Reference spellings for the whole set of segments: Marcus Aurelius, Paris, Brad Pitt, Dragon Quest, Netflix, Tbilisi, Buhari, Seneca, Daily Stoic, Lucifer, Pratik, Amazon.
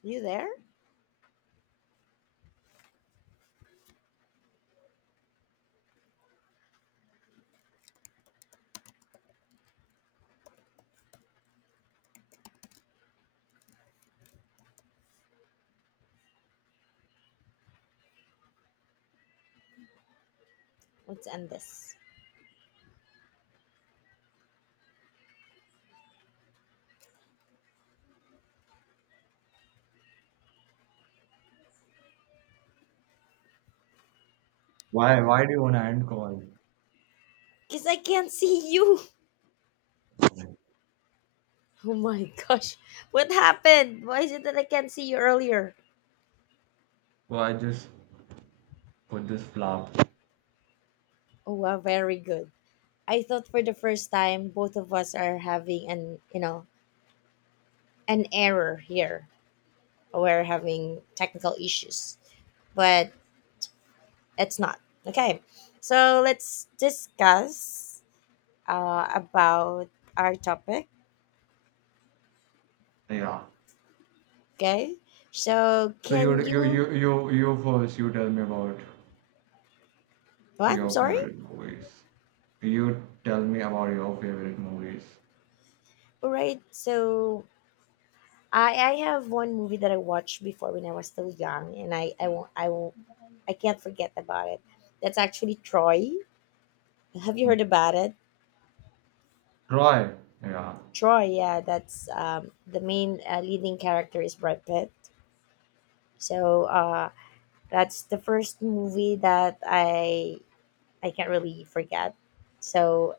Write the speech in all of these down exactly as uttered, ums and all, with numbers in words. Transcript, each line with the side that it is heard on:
left: You there? Let's end this.
right: Why? Why do you want to hand call?
left: Because I can't see you. Oh my gosh. What happened? Why is it that I can't see you earlier?
right: Why just put this flower?
left: Oh, wow, very good. I thought for the first time both of us are having an, you know, an error here. We're having technical issues, but it's not. Okay. So let's discuss uh, about our topic.
right: Yeah.
left: Okay. So
right: So you
left: can
right: you
left: you,
right: you you you first. You tell me about
left: what? I'm
right: your
left: sorry.
right: favorite movies. You tell me about your favorite movies.
left: All right. So I I have one movie that I watched before when I was still young, and I I won't I won't I can't forget about it. That's actually Troy. Have you heard about it?
right: Try. Yeah.
left: Troy, yeah, that's um, the main uh, leading character is Brad Pitt. So uh, that's the first movie that I I can't really forget. So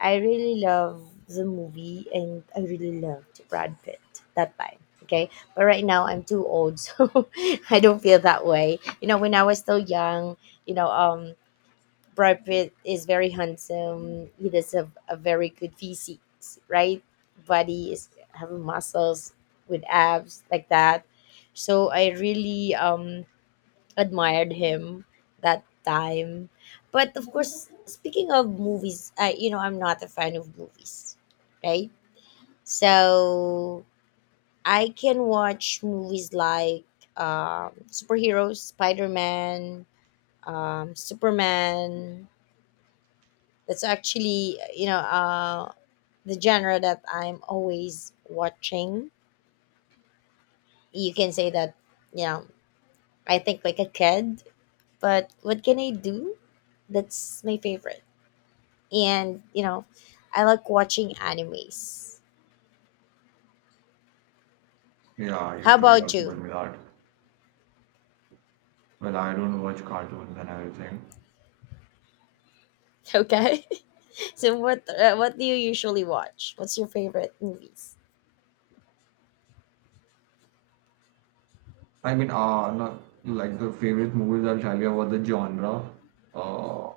left: I really love the movie and I really loved Brad Pitt that time. Okay. But right now I'm too old, so I don't feel that way. You know, when I was still young, you know, um Brad Pitt is very handsome. He does have a very good physique, right? Body is having muscles with abs like that. So I really um admired him that time. But of course, speaking of movies, I you know I'm not a fan of movies, right? So I can watch movies like um, superheroes, Spider Man, um, Superman. That's actually you know uh, the genre that I'm always watching. You can say that you know I think like a kid, but what can I do? That's my favorite. and you know i like watching animes.
right: Yeah. You
left: How
right: too. You
left: about
right: have told
left: you?
right: me that. Well, I don't watch cartoons and everything.
left: Okay. So what uh, what do you usually watch? What's your favorite movies?
right: I mean, uh, not like the favorite movies. I'll tell you about the genre. Uh,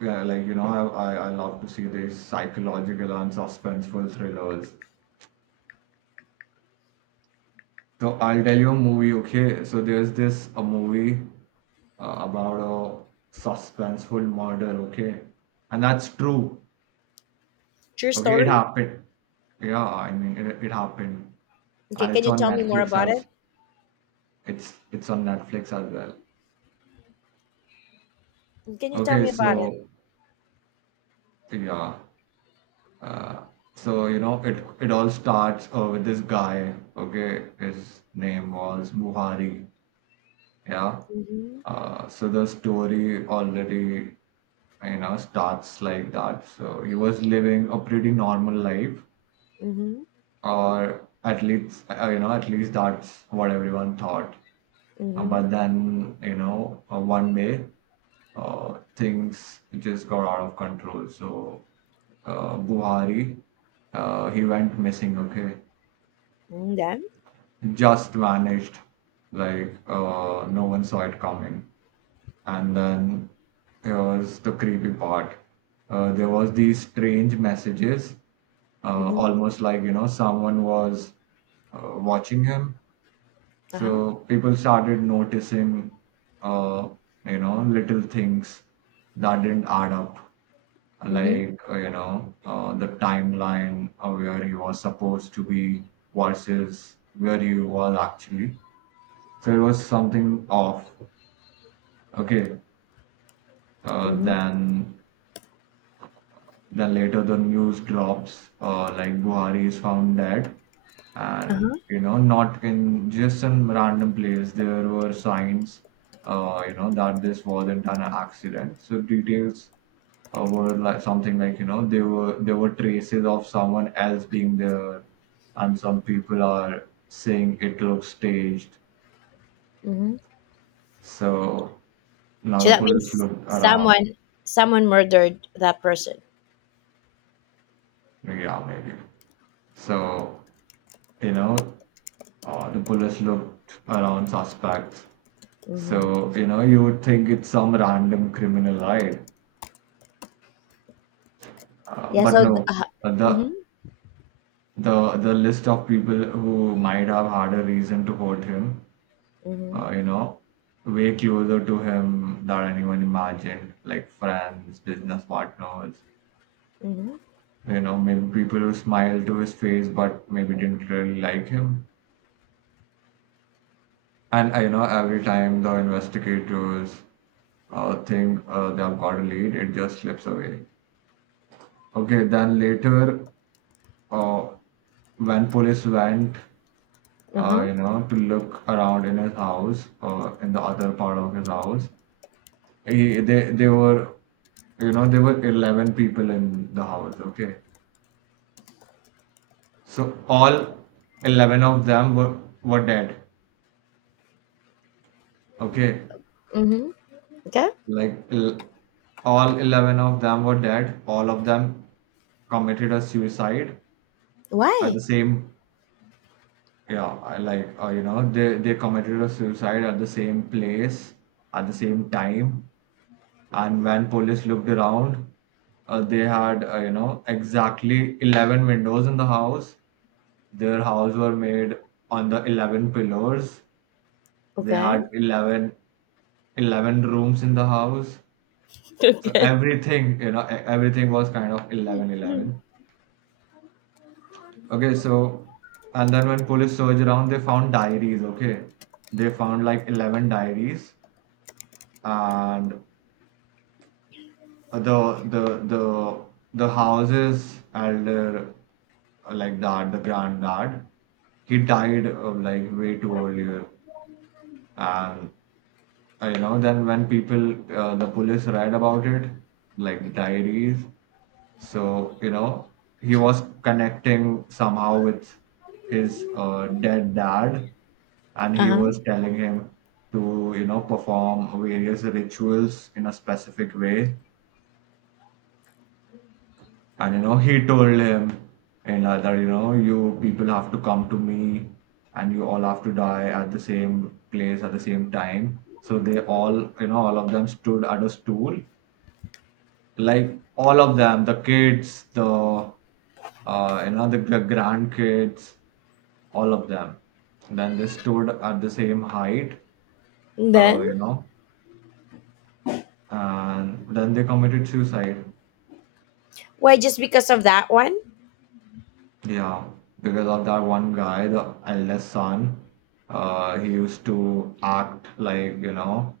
right: yeah, like you know, I I, I love to see these psychological and suspenseful thrillers. So I'll tell you a movie, okay? So there's this a movie uh, about a suspenseful murder, okay? And that's true.
left: True
right: Okay, it
left: story.
right: happened. Yeah, I mean it, it happened.
left: Okay,
right: And
left: can
right: it's
left: you
right: on
left: tell me more
right: Netflix
left: about it?
right: as it's it's on Netflix as well.
left: Can you tell
right: Okay,
left: me about it?
right: so yeah. Uh, so you know it it all starts uh, with this guy, okay? His name was Buhari. Yeah.
left: Mm-hmm.
right: Uh, so the story already, you know, starts like that. So he was living a pretty normal life,
left: Mm-hmm.
right: or at least, uh, you know, at least that's what everyone thought. Uh,
left: Mm-hmm.
right: but then, you know, uh, one day, uh, things just got out of control. So uh, Buhari, uh, he went missing. Okay,
left: And then?
right: just vanished. Like uh, no one saw it coming. And then here's the creepy part. Uh, there was these strange messages, uh,
left: Mm-hmm.
right: almost like you know someone was uh, watching him.
left: Uh-huh.
right: So people started noticing, uh, you know, little things that didn't add up,
left: Mm-hmm.
right: like uh, you know uh, the timeline of where he was supposed to be versus where he was actually. So it was something off. Okay, uh,
left: Mm-hmm.
right: then Then later the news drops, uh, like Buhari is found dead, and
left: Uh-huh.
right: you know, not in just some random place. There were signs, uh, you know, that this wasn't an accident. So details uh, were like something like you know there were there were traces of someone else being there, and some people are saying it looks staged.
left: Mm-hmm.
right: So now
left: So
right: the
left: that
right: police
left: means
right: looked around.
left: someone someone murdered that person.
right: Yeah, maybe. So, you know Uh, the police looked around suspects. So,
left: Mm-hmm.
right: you know, you would think it's some random criminal, right? Uh,
left: Yeah,
right: but
left: so th-
right: no,
left: uh,
right: uh, the
left: mm-hmm.
right: the the list of people who might have had a reason to hurt him,
left: Mm-hmm.
right: uh, you know, way closer to him than anyone imagined, like friends, business partners,
left: Mm-hmm.
right: you know, maybe people who smiled to his face but maybe didn't really like him. And uh, you know, every time the investigators uh, think uh, they've got a lead, it just slips away. Okay, then later, uh, when police went, uh,
left: Uh-huh.
right: you know, to look around in his house, uh, in the other part of his house, he, they they were, you know, there were eleven people in the house. Okay, so all eleven of them were were dead. Okay,
left: Mm-hmm. Okay.
right: like l- all eleven of them were dead. All of them committed a suicide at
left: Why?
right: the same. Yeah, I, like, uh, you know they they committed a suicide at the same place at the same time. And when police looked around, uh, they had, uh, you know exactly eleven windows in the house. Their house were made on the eleven pillars. They
left: Okay.
right: had eleven, eleven rooms in the house. So
left: Okay.
right: everything, you know, e- everything was kind of eleven eleven. Okay, so, and then when police searched around, they found diaries, okay? They found like eleven diaries, and the the the the house's elder, like dad, the granddad, he died uh, like way too earlier. And, uh, you know, then when people, uh, the police read about it, like diaries. So, you know, he was connecting somehow with his uh, dead dad, and
left: Uh
right: he
left: huh.
right: was telling him to, you know, perform various rituals in a specific way. And, you know, he told him, and uh, that, you know, you people have to come to me and you all have to die at the same place at the same time. So they all, you know, all of them stood at a stool, like all of them, the kids, the uh you know the, the grandkids, all of them, then they stood at the same height, uh
left: Then.
right: you know and then they committed suicide.
left: Why? Just because of that one?
right: Yeah, because of that one guy, the eldest son. Uh he used to act like, you know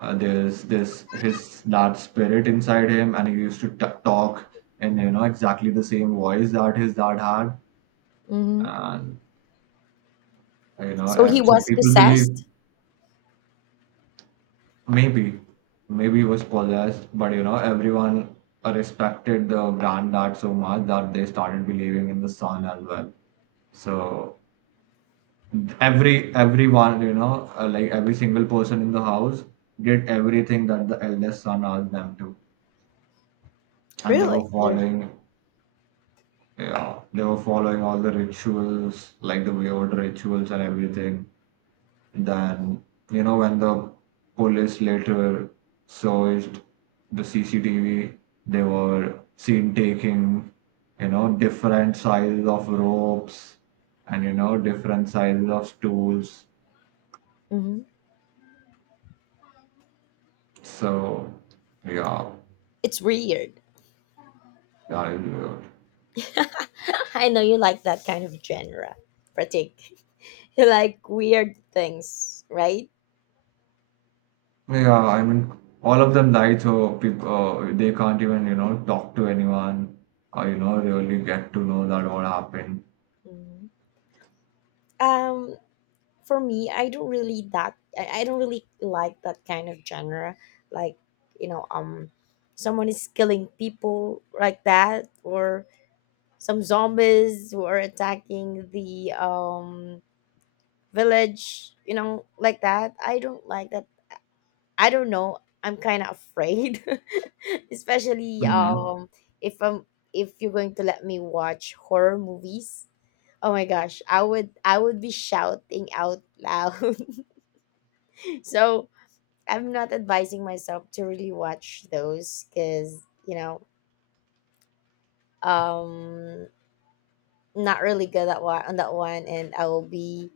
right: uh, there's this his that spirit inside him, and he used to t- talk in, you know exactly the same voice that his dad had.
left: Mm-hmm.
right: And You know,
left: So
right: uh,
left: he
right: so
left: was
right: people believe,
left: possessed?
right: maybe, maybe it was possessed, but you know, everyone uh, respected the granddad so much that they started believing in the son as well. So every everyone, you know, uh, like every single person in the house did everything that the eldest son asked them to, and they
left: Really?
right: were
left: There.
right: following, yeah, they were following all the rituals, like the weird rituals and everything. Then, you know, when the police later searched the C C T V, they were seen taking, you know, different sizes of ropes and, you know, different sizes of stools.
left: Mm-hmm.
right: So, yeah,
left: It's weird.
right: that is weird.
left: I know you like that kind of genre, Pratik. You like weird things, right?
right: Yeah, I mean, all of them died, so people uh, they can't even, you know, talk to anyone or, you know, really get to know that what happened.
left: hmm um for me, i don't really that I, I don't really like that kind of genre, like, you know um someone is killing people like that, or some zombies who are attacking the um village, you know like that. I don't like that. I don't know. I'm kind of afraid. Especially
right: hmm
left: um if I'm if you're going to let me watch horror movies, oh my gosh, i would i would be shouting out loud. So I'm not advising myself to really watch those because you know um not really good at one on that one, and I will be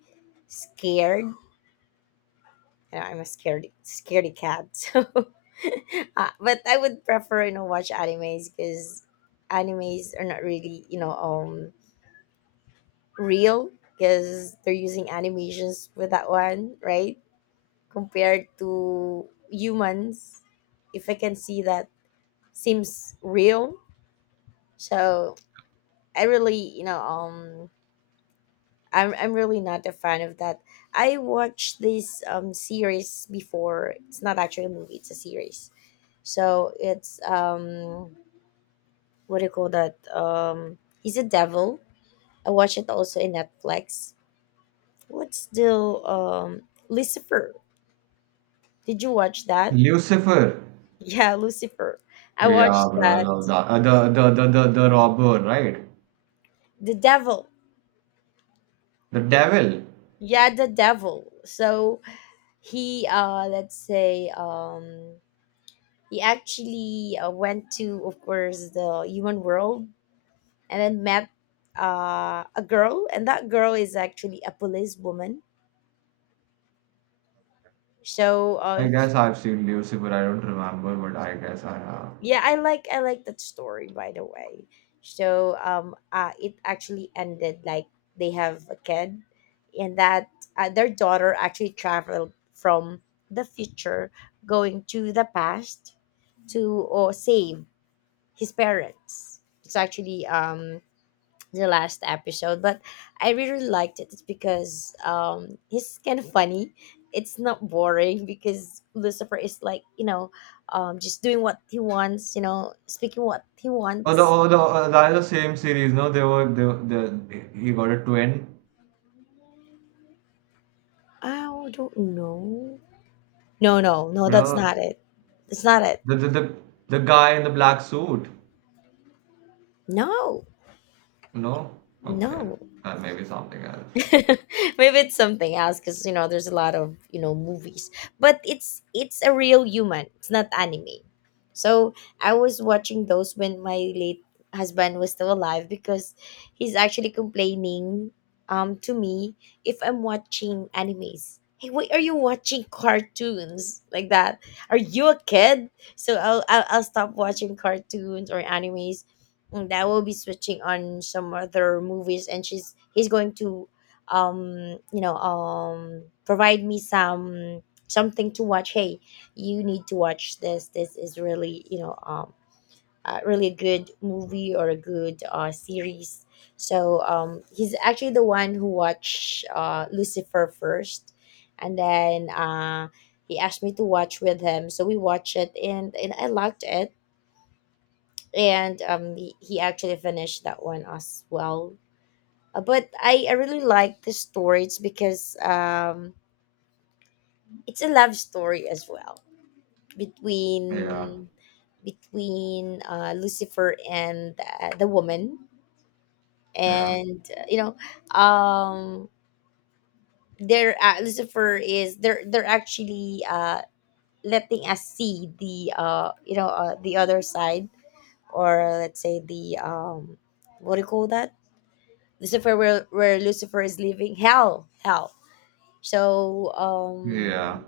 left: scared. You know, I'm a scared scaredy cat. So, uh, but I would prefer you know watch animes because animes are not really you know um real, because they're using animations with that one, right, compared to humans. If I can see that seems real, so I really you know um I'm I'm really not a fan of that. I watched this um series before. It's not actually a movie, it's a series. So it's um what do you call that? Um He's a Devil. I watched it also in Netflix. What's the um Lucifer? Did you watch that?
right: Lucifer.
left: Yeah, Lucifer. I
right: Yeah,
left: watched
right: bro, I
left: that.
right: love that. Uh, the, the the the the robber, right?
left: The Devil.
right: The devil.
left: Yeah, the Devil. So he uh let's say um He actually uh, went to, of course, the human world and then met uh, a girl, and that girl is actually a policewoman. So,
right: I
left: uh,
right: guess I've seen Lucifer. I don't remember, but I guess I have.
left: yeah, I like I like that story, by the way. So, um, uh, it actually ended like they have a kid, and that uh, their daughter actually traveled from the future going to the past to or save his parents. It's actually um the last episode, but I really liked it. It's because um he's kind of funny. It's not boring because Lucifer is like, you know, um just doing what he wants. You know, speaking what he
right: Oh, the
left: wants.
right: oh the uh, that is the same series. No, they were they, were- the he got a twin.
left: I don't know. No, no, no.
right: You
left: That's
right: know,
left: not it. That's not it.
right: the the the the guy in the black suit.
left: No,
right: No, okay,
left: no.
right: uh, maybe something else.
left: Maybe it's something else, because you know there's a lot of you know movies, but it's it's a real human, it's not anime. So i was watching those when my late husband was still alive, because he's actually complaining um to me, if I'm watching animes, hey, why are you watching cartoons like that? Are you a kid? So i'll i'll, I'll stop watching cartoons or animes, and I will be switching on some other movies, and she's he's going to um you know um provide me some something to watch. Hey, you need to watch this. This is really you know um uh, really a good movie or a good uh series. So um he's actually the one who watched uh Lucifer first, and then uh he asked me to watch with him. So we watched it, and and i liked it. And um he, he actually finished that one as well. uh, but I, I really like the story. It's because um, it's a love story as well
right: Yeah,
left: between between uh, Lucifer and uh, the woman,
right: yeah,
left: and uh, you know, um, they're uh, Lucifer is they're they're actually uh, letting us see the uh, you know uh, the other side, or uh, let's say the um, what do you call that? Lucifer, where where Lucifer is living, hell, hell So
right: yeah.
left: um,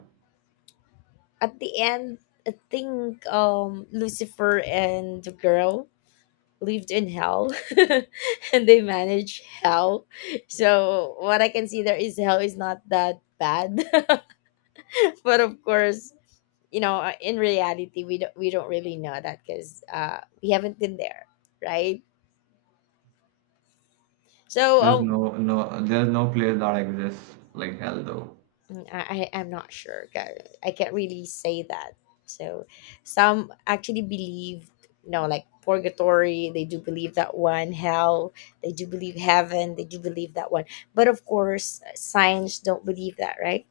left: at the end, I think um, Lucifer and the girl lived in hell, and they managed hell. So what I can see there is hell is not that bad, but of course, you know, uh, in reality, we don't we don't really know that because uh, we haven't been there, right? So
right: There's
left: um,
right: no no there's no place that exists like hell though.
left: mm, I, I am not sure. ca- I can't really say that. So some actually believe, you know, like purgatory, they do believe that one, hell, they do believe heaven, they do believe that one. But of course, uh, science don't believe that, right?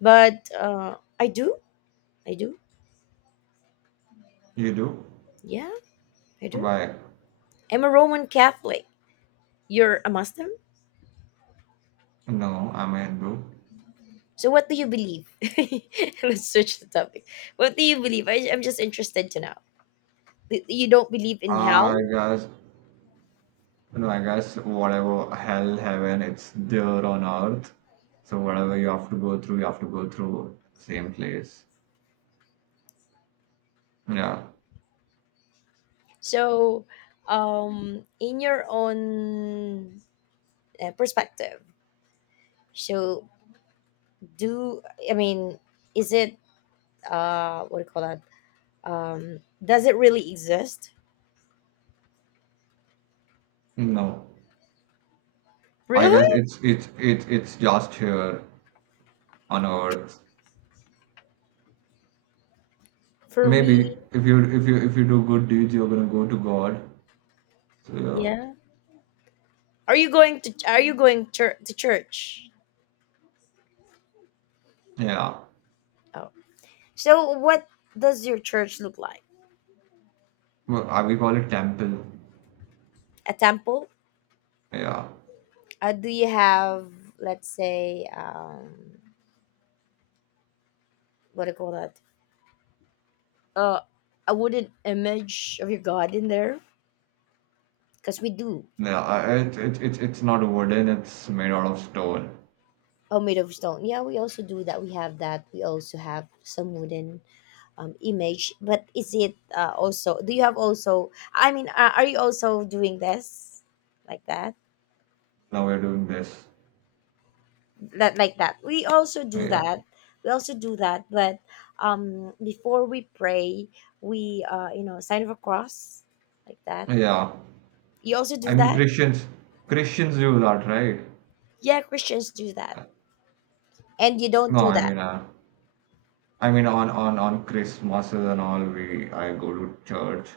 left: But uh, I do. I do.
right: You do?
left: Yeah, I do.
right: Why?
left: I'm a Roman Catholic. You're a Muslim?
right: No, I'm a Hindu.
left: So what do you believe? Let's switch the topic. What do you believe? I, I'm just interested to know. You don't believe in
right: Ah,
left: hell?
right: I guess, no, I guess whatever hell, heaven, it's there on earth. So whatever you have to go through, you have to go through the same place. Yeah.
left: So, um, in your own uh, perspective, so do I mean, is it uh, what do you call that? Um, does it really exist?
right: No. I
left: Really?
right: guess it's it's it's it's just here on earth.
left: For
right: Maybe
left: me,
right: if you if you if you do good deeds, you're gonna go to God. So
left: yeah. Are you going to, Are you going chur- to church?
right: yeah. Yeah.
left: Oh, so what does your church look like?
right: Well, uh, we call it temple.
left: A temple?
right: Yeah.
left: Uh, do you have, let's say, um, what do you call that? Uh, a wooden image of your god in there? Because we do.
right: Yeah. I- It, it, it's it's not wooden. It's made out of stone.
left: Oh, made of stone. Yeah, we also do that. We have that. We also have some wooden, um, image. But is it uh, also? Do you have also? I mean, uh, are you also doing this like that?
right: Now we're doing this.
left: That like that. We also do
right: Yeah.
left: that. We also do that. But um, before we pray, we uh, you know sign of a cross like that.
right: Yeah.
left: You also
right: I
left: do
right: mean
left: that.
right: Christians Christians do that, right?
left: Yeah, Christians do that, and you don't
right: No,
left: do
right: I
left: that.
right: mean uh, I mean on on on Christmases and all we I go to church.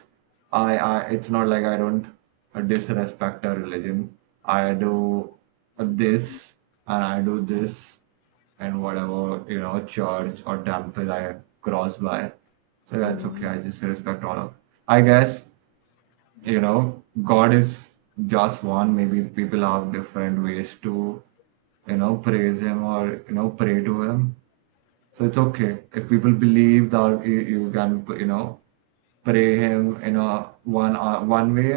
right: I I it's not like I don't uh, disrespect a religion. I do this and I do this and whatever you know church or temple I cross by. So that's okay.
left: Mm-hmm.
right: I just respect all of. I guess you know God is just one. Maybe people have different ways to you know praise him or you know pray to him, so it's okay if people believe that, you, you can you know pray him in a one uh, one way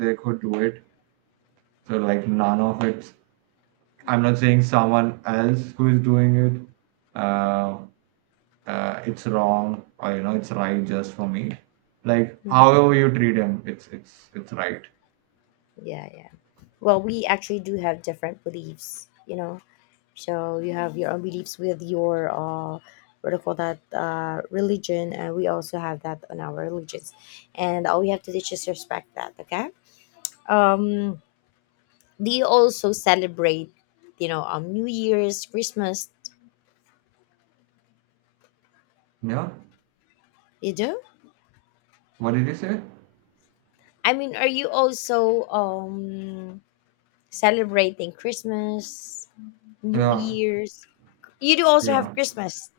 right: they could do it. So, like, none of it. I'm not saying someone else who is doing it, uh, uh, it's wrong or you know it's right. Just for me, like,
left: Mm-hmm.
right: however you treat him, it's it's it's right.
left: Yeah, yeah. Well, we actually do have different beliefs, you know so you have your own beliefs with your, uh what do you call that, uh religion, and we also have that on our religions, and all we have to do is just respect that. Okay. um do you also celebrate, you know um New Year's, Christmas?
right: Yeah.
left: You do?
right: What did you say?
left: I mean, are you also um celebrating Christmas, New
right: Yeah,
left: Year's? You do also
right: yeah,
left: have Christmas?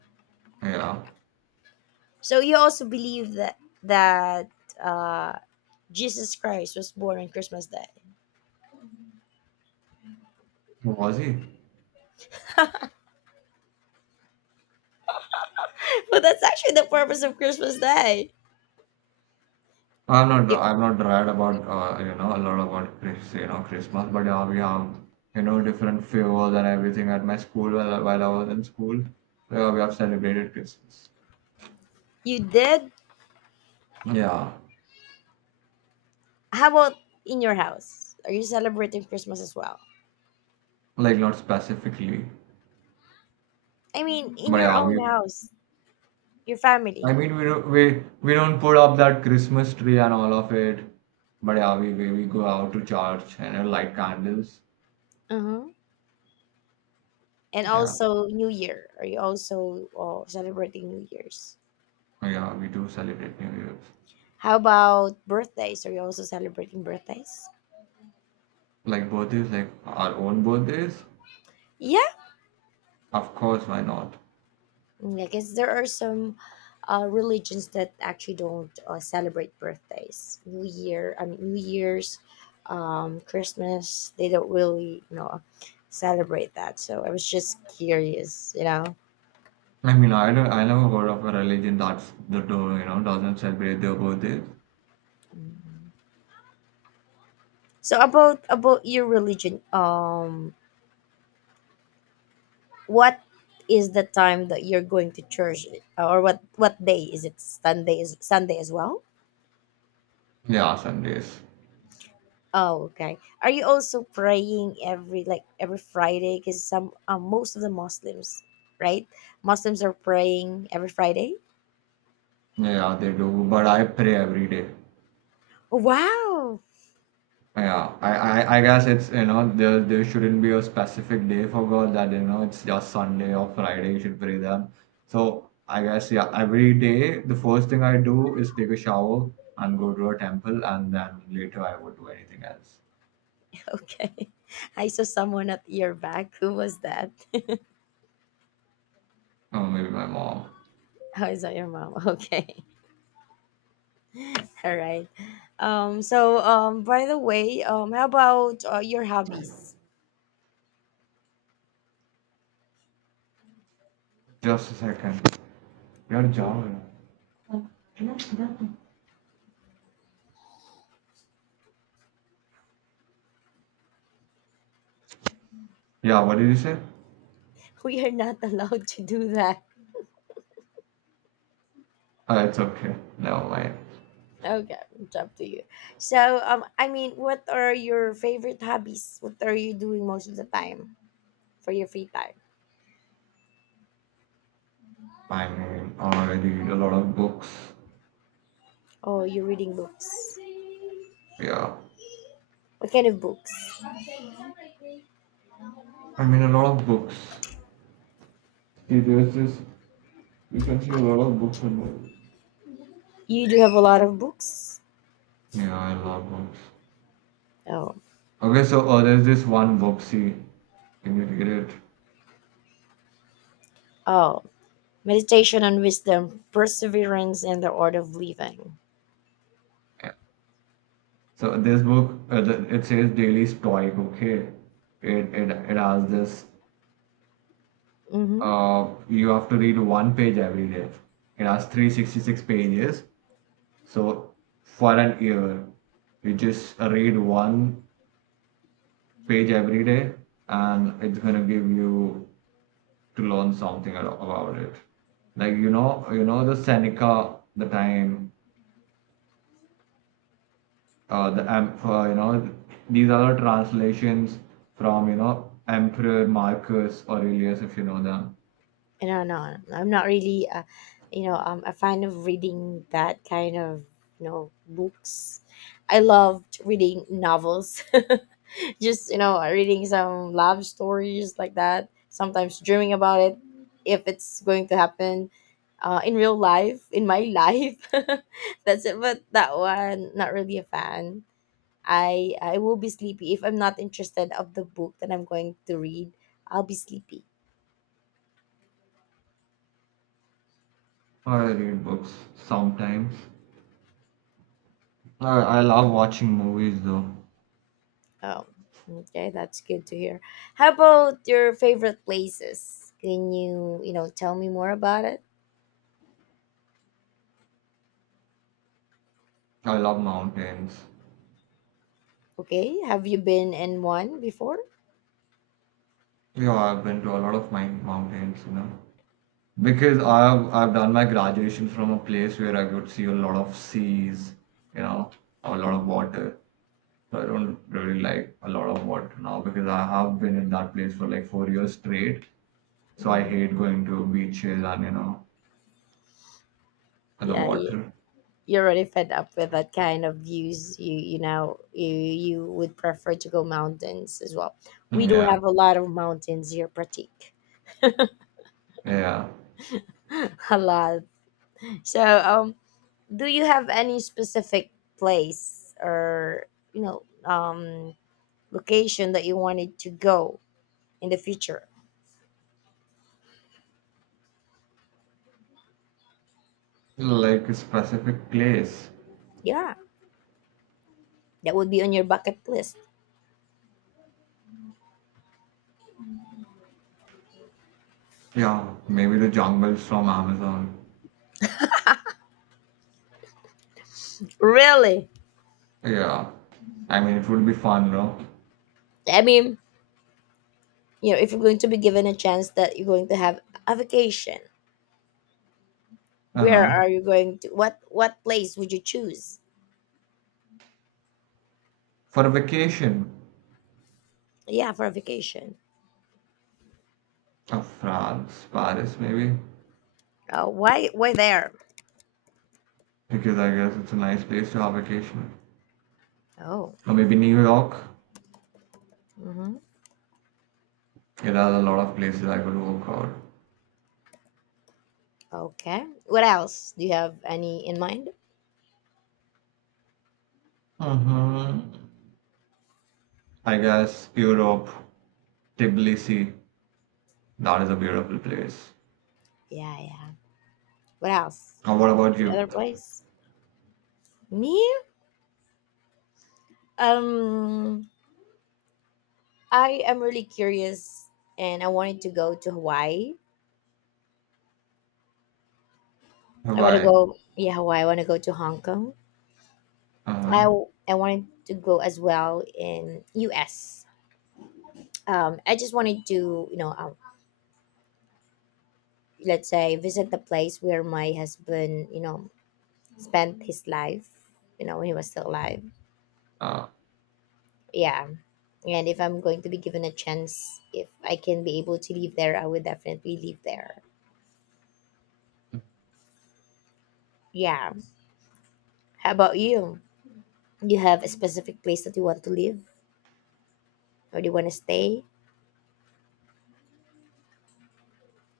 right: yeah.
left: So you also believe that that uh, Jesus Christ was born on Christmas Day.
right: Was he?
left: Well, that's actually the purpose of Christmas Day.
right: I'm not.
left: If
right: I'm not right about, uh, you know a lot about Chris, you know Christmas, but yeah, we have you know different favors and everything at my school while while I was in school. Yeah, we have celebrated Christmas.
left: you did,
right: Yeah,
left: how about in your house? Are you celebrating Christmas as well?
right: like not specifically,
left: I mean, in
right: but
left: your
right: yeah,
left: own
right: we.
left: house, your
right: I
left: family,
right: mean, we don't we we don't put up that Christmas tree and all of it, but yeah, we we, we go out to church and uh, light candles.
left: uh-huh. And
right: Yeah,
left: also New Year. Are you also, oh, celebrating New Year's?
right: yeah, we do celebrate New Year's.
left: How about birthdays? Are you also celebrating birthdays?
right: Like birthdays, like our own birthdays?
left: Yeah.
right: Of course, why not?
left: Mm, I guess there are some uh, religions that actually don't uh, celebrate birthdays, New Year, I mean New Year's, um, Christmas. They don't really, you know, celebrate that. So I was just curious, you know.
right: I mean, I, don't- I never heard of a religion that's that do you know doesn't celebrate their birthdays.
left: Mm. So about about your religion, um, what is the time that you're going to church, or what what day is it? Sunday is Sunday as well.
right: Yeah, Sundays.
left: Oh, okay. Are you also praying every, like every Friday? Because some um, most of the Muslims, right? Muslims are praying every Friday.
right: Yeah, they do. But I pray every day.
left: Oh, wow.
right: Yeah, I, I, I guess it's, you know there there shouldn't be a specific day for God that, you know it's just Sunday or Friday you should pray them. So I guess yeah, every day the first thing I do is take a shower and go to a temple, and then later I would do anything else.
left: Okay. I saw someone at your back. Who was that? Oh,
right: Or maybe my mom.
left: is that your mom? Okay. All right. Um. So um. By the way, um. How about uh, your hobbies?
right: Just a second. You're
left: Oh,
right: Java. Yeah, what did you say?
left: we are not allowed to do that.
right: Uh, it's okay. Never mind.
left: Okay, it's up to you. So, um, I mean, what are your favorite hobbies? What are you doing most of the time for your free time?
right: I mean, I read a lot of books.
left: Oh, you're reading books.
right: Yeah.
left: What kind of books?
right: I mean, a lot of books. See, there's this. You can see a lot of books on there.
left: You do have a lot of books.
right: Yeah, I love books.
left: Oh,
right: Okay, so uh, there's this one book. See, can you read it?
left: oh, meditation on wisdom, perseverance, and the art of living.
right: Yeah. So this book, uh, the, it says Daily Stoic. Okay, it it it has this,
left: Mm-hmm.
right: uh, you have to read one page every day. It has three hundred sixty-six pages. So for an year, you just read one page every day, and it's gonna give you to learn something a- about it. Like you know, you know the Seneca, the time, uh, the um, uh, you know, these are the translations from, you know Emperor Marcus Aurelius, if you know them.
left: No, no, I'm not really. Uh, you know, um, a fan of reading that kind of you know books. I loved reading novels. Just you know, reading some love stories like that. Sometimes dreaming about it, if it's going to happen, uh, in real life, in my life. That's it. But that one, not really a fan. I I will be sleepy if I'm not interested of the book that I'm going to read. I'll be sleepy.
right: Or I read books sometimes. No, I love watching movies though.
left: Oh, okay, that's good to hear. How about your favorite places? Can you, you know, tell me more about it?
right: I love mountains.
left: Okay, have you been in one before?
right: Yeah, I've been to a lot of my mountains, you know. Because I've I've done my graduation from a place where I could see a lot of seas, you know, a lot of
left: hmm
right: water. So I don't really like a lot of water now because I have been in that place for like four years straight. So I
left: hmm
right: hate going to beaches and you know the
left: Yeah, you,
right: water.
left: you're already fed up with that kind of views. You, you know, you you would prefer to go mountains as well. We do
right: Yeah,
left: have a lot of mountains here, Pratik.
right: yeah.
left: A lot. So, um, do you have any specific place or you know, um, location that you wanted to go in the future.
right: Like a specific place.
left: Yeah, that would be on your bucket list.
right: Yeah, maybe the jungles from Amazon.
left: Really?
right: Yeah. I mean, it would be fun, no?
left: I mean, you know, if you're going to be given a chance that you're going to have a vacation, where
right: Uh-huh.
left: are you going to? What what place would you choose?
right: For a vacation.
left: Yeah, for a vacation.
right: Uh, France, Paris, maybe.
left: Uh, why why there?
right: Because I guess it's a nice place to have vacation.
left: Oh,
right: Or maybe New York.
left: mm-hmm.
right: It has a lot of places I could walk out.
left: Okay. What else? Do you have any in mind?
right: Mm-hmm. I guess Europe, Tbilisi. That is a beautiful place.
left: Yeah, yeah. What else?
right: Uh, what about
left: Any
right: you?
left: other place? Me? Um. I am really curious and I wanted to go to Hawaii. I want to
right: Hawaii.
left: go, yeah, Hawaii. I want to go to Hong Kong. I,
right: Uh-huh.
left: I wanted to go as well in U S. Um, I just wanted to, you know, uh, let's say visit the place where my husband, you know, spent his life, you know, when he was still alive.
right: Uh,
left: Yeah. And if I'm going to be given a chance, if I can be able to live there, I would definitely live there. Yeah. How about you? You have a specific place that you want to live? Or they want to stay.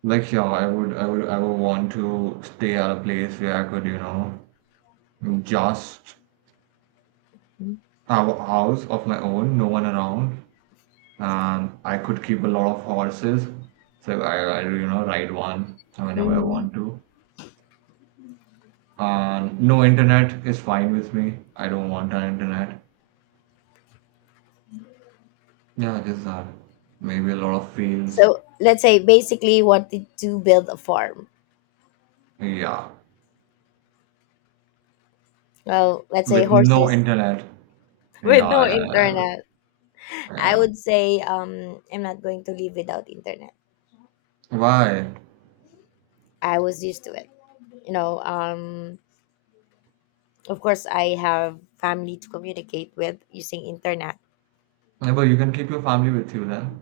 right: like, yeah, I would, I would, I would want to stay at a place where I could, you know, just a house of my own, no one around, and I could keep a lot of horses. So I, I you know ride one whenever I
left: Mhm.
right: want to. And no internet is fine with me. I don't want an internet. Yeah, just that. Maybe a lot of fields.
left: So let's say basically wanted to build a farm.
right: Yeah,
left: Well, let's say
right: with no
left: horses
right: internet. Yeah,
left: with no
right: yeah, yeah,
left: internet. I
right: yeah.
left: would say um, I'm not going to live without internet.
right: Why?
left: I was used to it. You know, um, of course, I have family to communicate with using internet.
right: Yeah, but you can keep your family with you then.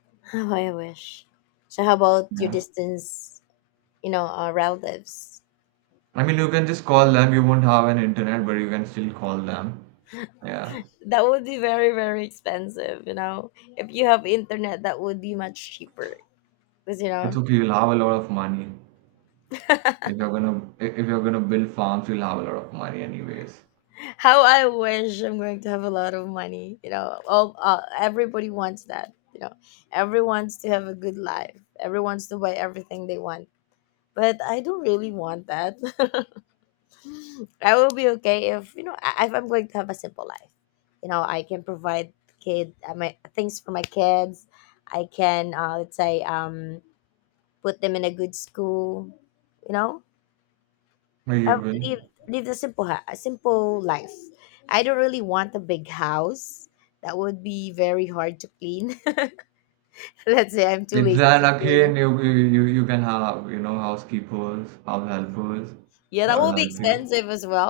left: Oh, I wish. So how about your
right: Yeah.
left: distance? You know, uh, relatives.
right: I mean, you can just call them. You won't have an internet, but you can still call them. Yeah.
left: That would be very very expensive. You know, if you have internet, that would be much cheaper. Because you
right: It's
left: know
right: okay. You'll have a lot of money if you're gonna, i- if you're gonna build farms. You'll have a lot of money anyways.
left: how I wish I'm going to have a lot of money. You know, all uh, everybody wants that. You know, everyone wants to have a good life. Everyone wants to buy everything they want. But I don't really want that. I will be okay if you know I- if I'm going to have a simple life. You know, I can provide kid uh, my things for my kids. I can uh, let's say um, put them in a good school. You know,
right: No, you
left: have lived
right: will.
left: lived a simple ha- a simple life. I don't really want a big house. That would be very hard to clean. Let's say I'm too
right: It's
left: lazy
right: then
left: to clean.
right: again you you you you can have, you know housekeepers, house helpers
left: Yeah,
right: that
left: that
right: will
left: will be
right: help you.
left: expensive as well.